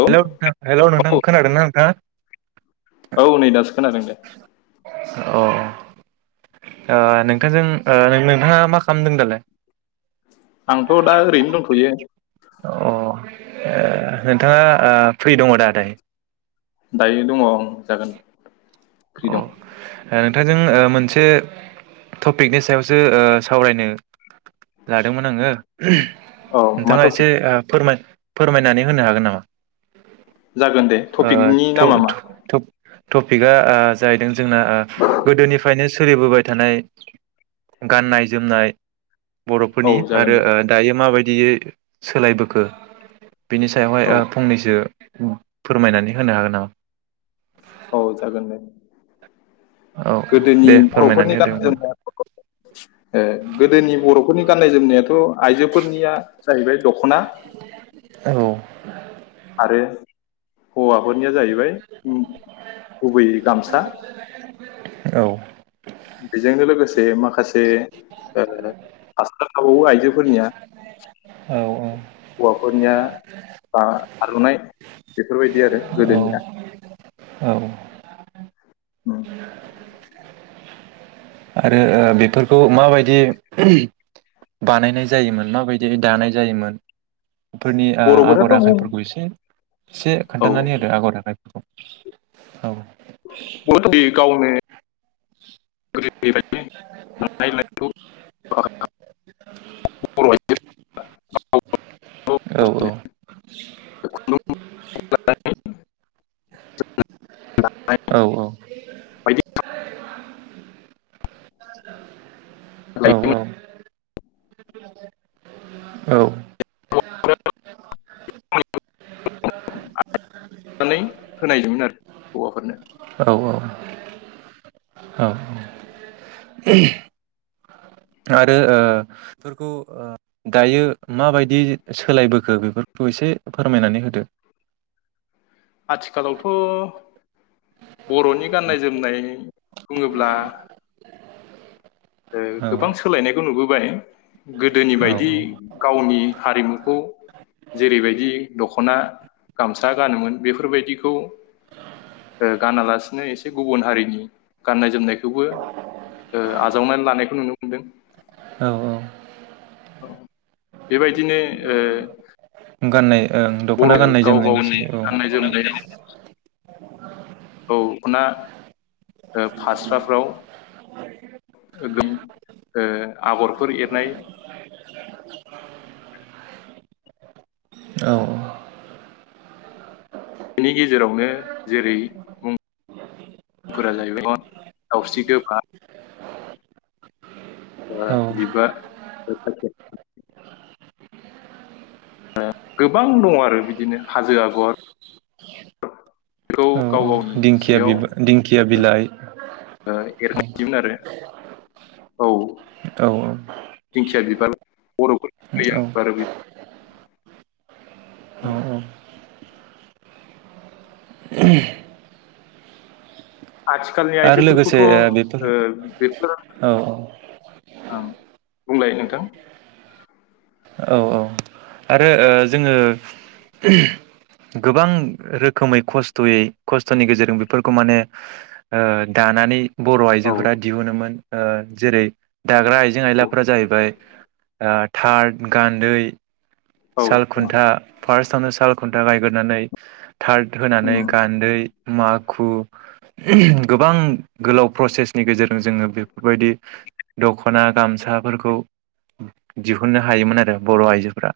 औ हेलौ नोंथां हेलौ नोंथां औ खोनादों ना नोंथां औ नै दासो खोनादों दे अ नोंथांजों नोंथाङा मा खालामदों दालाय आंथ दा ओरैनो दंथयो अ ओ नोंथाङा फ्रि दङ दा दायो दायो दङ जागोन फ्रि दं अ नोंथांजों मोनसे टपिकनि सायावसो सावरायनो लादोंमोन आङो औ मा नोंथाङा एसे टपिक फोरमाय फोरमायनानै होनो हागोन नामा जागोन दे टपिकनि नामा मा टपिका जाहैदों जोंना गोदोनिफ्रायनो सोलिबोबाय थानाय गाननाय जोमनाय औ बर'फोरनि जागोन आरो दे दायो माबायदि बिदियै सोलायबोखो बेनि सायावहाय औ फंनैसो फोरमायनानै होनो हागोन नामा औ जागोन दे औ गोदोनि दे फोरमायनानै बर'फोरनि होदो गाननाय होमबा जोमनाय गोदोनि बर'फोरनि गाननाय जोमनायाथ आइजोफोरनिया जाहैबाय दख'ना औ [inaudible] आरो हौवाफोरनिया जाहैबाय उम, गुबैयै गामसा औ बेजोंनो लोगोसे माखासे हासार थाबावो आइजोफोरनिया औ हौवाफोरनिया ब आर'नाय बेफोरबायदि आरो औ गोदोनिया औ आरो बेफोरखौ माबायदि बानायनाय जायोमोन माबायदि दानाय जायोमोन फोरनि आगर बर'फोराथ' बुं आखाइफोरखौ एसे एसे औ खोन्थानानै होदो आगर आखाइफोरखौ औ [unintelligible] गोदोनिफ्रायनो दानाय लुनायखौ बर' आइजो [unintelligible] औ औ [unintelligible] [unintelligible] [unintelligible] औ औ बायदि औ लायोमोन औ औ हौवाफोरा नानै होनाय जायोमोन आरो हौवाफोरनो औ औ औ आरो ओ बेफोरखौ ओ दायो माबायदि सोलायबोखो बेफोरखौ एसे फोरमायनानै होदो आथिखालावथ बर'नि गाननाय जोमनाय बुङोब्ला ओ औ गोबां सोलायनायखौ नुबो बाय गोदोनि औ बायदि गावनि हारिमुखौ जेरैबायदि दखना गाम सा गानोमोन बेफोरबायदिखौ ओ गानालासिनो ए से गुबुन हारिनि गाननाय जोमनाय खौबो ओ आजावनानै लानायखौ नुनो मोनदों औ औ बेबायदिनो ओ गाननाय ओं दखना बर' गाननाय गाव गावनि जोमनाय [unintelligible] औ गाननाय औ दखना ओ फास्राफ्राव गोदोनि ओ आगरफोर एरनाय औ बेनि गेजेरावनो जेरै मुंफोरा जाहैबाय दावस्रि गोबा बा औ बिबार गोबां दङ आरो बिदिनो हाजो आगरखौ औ दिंखिया बि दिंखिया बिलाइ [inaudible] एरगासिमोन आरो औ औ दिंखिया बिबार औ औ बर'फोर [unintelligible] औ [inaudible] आथिखालनि आरो आइजोफोरखौथ लोगोसे ओ बेफोर बेफोर औ ओ बुंलाय नोंथां औ औ आरो जोङो गोबां रोखोमै खस्थयै खस्थनि गेजेरजों बेफोरखौ माने दानानै बर' औ आइजोफोरा दिहुनोमोन जेरै दाग्रा आइजें आयलाफोरा जाहैबाय थार्ड गान्दै औ साल औ खुन्था फार्स्टआवनो साल खुन्टा गायग्रोनानै थार्द होनानै उम गान्दै माग खु गोबां गोलाव प्रसेसनि गेजेरजों जोङो बेफोरबायदि दखना गामसाफोरखौ दिहुननो हायोमोन आरो बर' आइजोफ्रा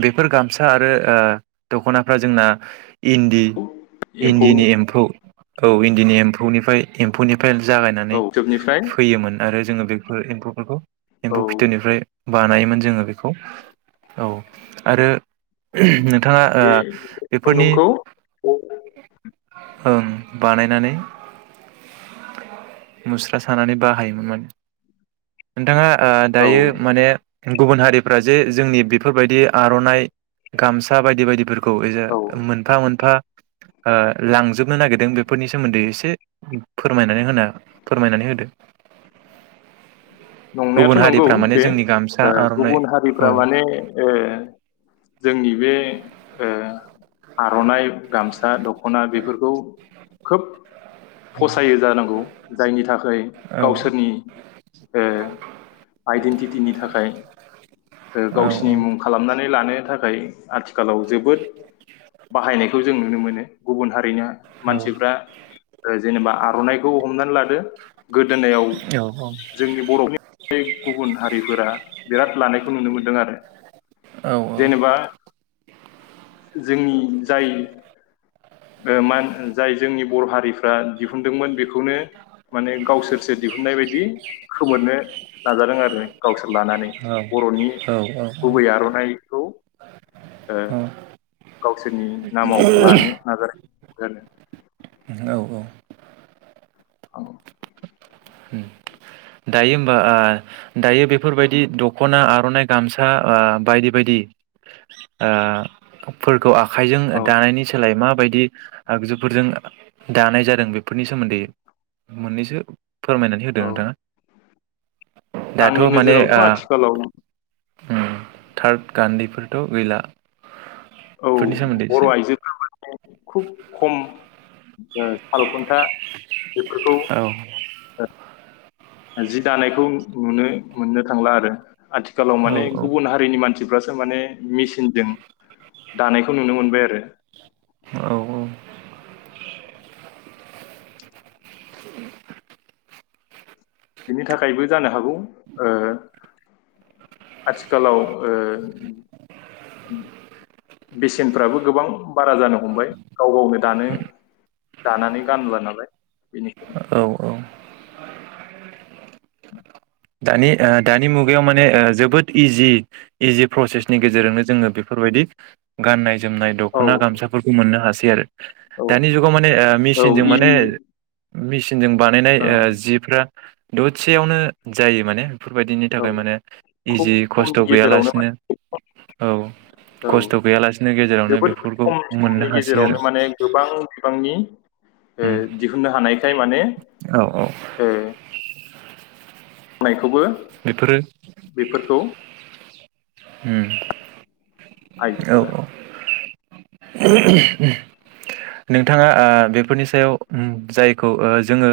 बेफोर गामसा आरो दखनाफ्रा जोंना इन्दि इन्दिनि एम्फौनि एम्फौ औ इन्डिनि एम्फौनिफ्राय एम्फौनि फ्राय जागायनानै औ फिथोबनिफ्राय फैयोमोन आरो जोङो। बेफोर एम्फौफोरखौ एम्फौ औ फिथोबनिफ्राय बानायोमोन जोङो बेखौ औ आरो नोंथाङा ओ बे बेफोरनि खुन्दुंखौ औ ओं बानायनानै मुस्रा सानानै बाहायोमोन नोंथाङा। ओ दायो औ माने गुबुन हारिफ्रा जे जोंनि बेफोरबायदि आर'नाइ गामसा बायदि बायदिफोरखौ खौ मोनफा मोनफा ओ लांजोबनो नागिरदों बेफोरनि सोमोन्दै एसे फोरमायनानै होना फोरमायनानै होदो। गुबुन नंनायाथ' नंगौ हारिफ्रा माने बे जोंनि गामसा आर'नाइ गुबुन औ हारिफ्रा माने जोंनि बे ओ आर'नाइ गामसा दख'ना बेफोरखौ खोब फसायो जानांगौ जायनि थाखाय औ गावसोरनि ओ आइडेन्टिटिनि थाखाय औ गावसिनि मुं खालामनानै लानो थाखाय। आथिखालाव जोबोद बाहायनायखौ जों नुनो मोनो गुबुन हारिनि औ मानसिफ्रा ओ जेनेबा आर'नायखौ हमनानै लादो। गोदोनायाव जोंनि बर'नि गुबुन हारिफोरा बिराद लानायखौ नुनो मोनदों आरो जेनेबा जोंनि जाय ओ मान जाय जोंनि बर' हारिफ्रा दिहुनदोंमोन। बे बेखौनो माने गावसोरसो दिहुननाय बायदि खोमोरनो नाजादों आरो गावसोर लानानै बर'नि गुबै आर'नाइखौ ओ गावसोरनि नामाव लानो नाजादों। औ औ। औ। दायो होमबा आ दायो बेफोरबायदि दख'ना आर'नाइ गामसा आ बायदि बायदि आ फोरखौ आखाइजों औ दानायनि सोलाय मा बायदि आगजुफोरजों दानाय जादों बेफोरनि सोमोन्दै मोननैसो फोरमायनानै होदो औ नोंथाङा? दाथ' आंनि माने नोजोरावथ' ओ आथिखालाव थार्द गान्दैफोरथ' गैला। औ बेफोरनि सोमोन्दै बर' एसे आइजोफोरा माने खुब खम ओ सालखुन्था बेफोरखौ औ ओ जि दानायखौ नुनो मोननो थांला आरो आथिखालाव औ माने गुबुन हारिनि मानसि मानसिफ्रासो माने मेसिनजों दानायखौ नुनो मोनबाय आरो। औ औ। [unintelligible] बिनि थाखायबो जानो हागौ ओ आथिखालाव ओ बेसेनफ्राबो गोबां बारा जानो हमबाय गाव गावनो दानो दानानै गानला नालाय। बेनिखायनो औ औ। दानि ओ दानि मुगायाव माने ओ जोबोद इजि इजि प्रसेसनि गेजेरजोंनो जोङो बेफोर बायदि गाननाय जोमनाय औ दख'ना गामसाफोरखौ मोननो हासै। सै आरो औ दानि जुगाव माने ओ औ मेचिनजों माने इजि मिस सिनजों बानायनाय ओ ओं जिफ्रा ददसेयावनो जायो माने। बेफोर बायदिनि औ थाखाय माने खुब इजि खस्थ' खमनि गेजेरावनो माने गैयालासिनो औ औ खस्थ' गैयालासिनो गेजेरावनो जोबोद बेफोरखौ खम मोननो समनि हासै आरो। गेजेरावनो माने गोबां बिबांनि ओ उम दिहुननो हानायखाय माने औ औ ओ [unintelligible] थेवबो बेफोरो बेफोरखौ होम औ आइजोफोरा औ [unintelligible] नोंथाङा ओ बेफोरनि सायाव ओम जायखौ ओ जोङो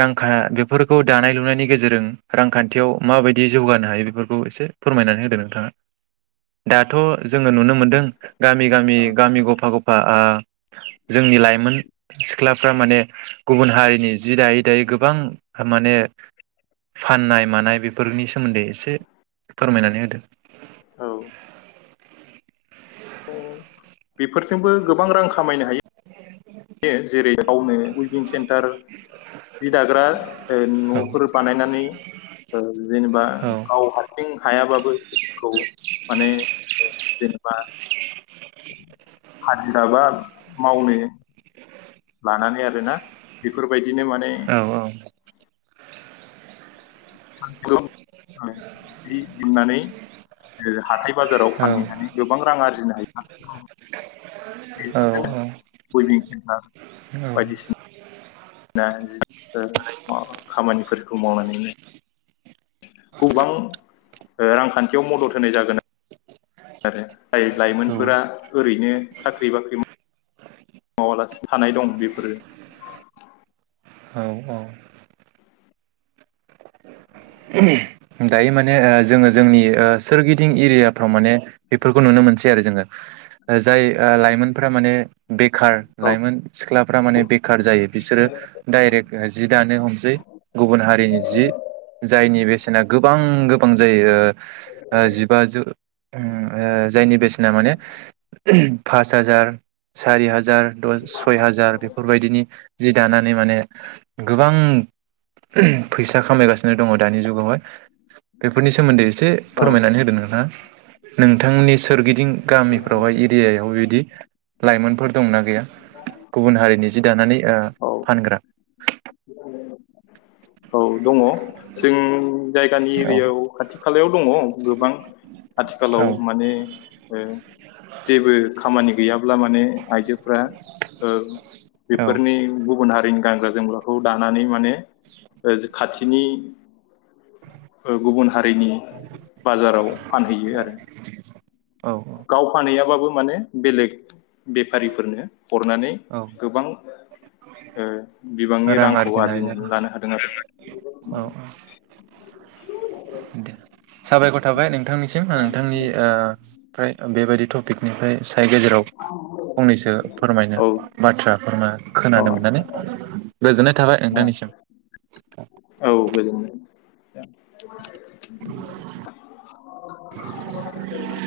रांखा बेफोरखौ दानाय लुनायनि गेजेरजों रांखान्थियाव माबायदि जौगानो हायो बेफोरखौ एसे फोरमायनानै होदो नोंथाङा दाथ' जोङो नुनो मोनदों गामि गामि गामि गफा ग बा ओ जोंनि लाइमोन सिख्लाफ्रा माने गुबुन हारिनि जि दायै दायै गोबां माने फाननाय मानाय बेफोर फोरनि सोमोन्दै एसे फोरमायनानै होदो औ बेफोरजोंबो गोबां रां खामायनो हायो बि जेरै गावनो उइभिं सेन्टार जि दाग्रा औ न'फोर बानायनानै ओ जेनेबा औ गाव हारसिं हायाबाबोखौ माने जेनेबा हाजिराबा मावनो लानानै आरोना बेफोरबायदि बिदिनो माने औ लनानै हाथाय [unintelligible] बाजाराव औ फानहैनानै गोबां रां आरजिनो हायो औ औ बेफोरजों बयनि [unintelligible] बायदिसिना खामानिफोरखौ मावनानै गोबां रांखान्थियाव मदद होनाय जागोन आरो जाय लाइमोनफोरा औ ओरैनो साख्रि बाख्रि मावालासे थानाय दं बेफोरो औ औ दायो माने जोङो जोंनि सोरगिदिं एरियाफ्राव माने बेफोरखौ नुनो मोनसै आरो जोङो जाय लाइमोनफ्रा माने बेखार लाइमोन सिख्ला माने जायो बिसोरो दाइरेक जि दानो हमसै गुबुन हारिनि जि जायनि बे बेसेना गोबां गोबां जायो जिबाजु जायनि बेसेना माने फास हाजार सारि हाजार जार सय हाजार बेफोरबायदिनि जि दानानै माने गोबां फैसा सा खामगासिनो दङ दानि जुगावहाय बेफोरनि सोमोन्दै एसे औ फोरमायनानै होदो नोंथाङा नोंथांमोननि सोरगिदिं गामिफ्रावहाय एरियायाव बिदि लाइमोनफोर दंना गैया गुबुन हारिनि जि दानानै औ फानग्रा औ दङ जों जायगानि औ एरियायाव खाथि खालायाव दङ गोबां औ आथिखालाव माने [unintelligible] जेबो खामानि गैयाब्ला माने आइजोफोरा बेफोरनि गुबुन हारि गानग्रा जोमग्राखौ दाना नै माने खाथिनि गुबुन हारिनि बाजाराव फानहैयो आरो औ गाव फानहैयाबाबो माने बेलेग बेफारिफोरनो हरनानै औ गोबां बिबांनि रां रांखौ आरजिनो हायो आरजिनानै आरो लानो हादों आरो औ दे साबायखर थाबाय नोंथांनिसिम नोंथांनि फ्राय ओ बेबायदि टपिकनिफ्राय साय गेजेराव फंनैसो फोरमायनो औ बाथ्रा फोरमा औ खोनानो मोननानै गोजोननाय थाबाय औ नोंथांनिसिम औ गोजोननाय [unintelligible]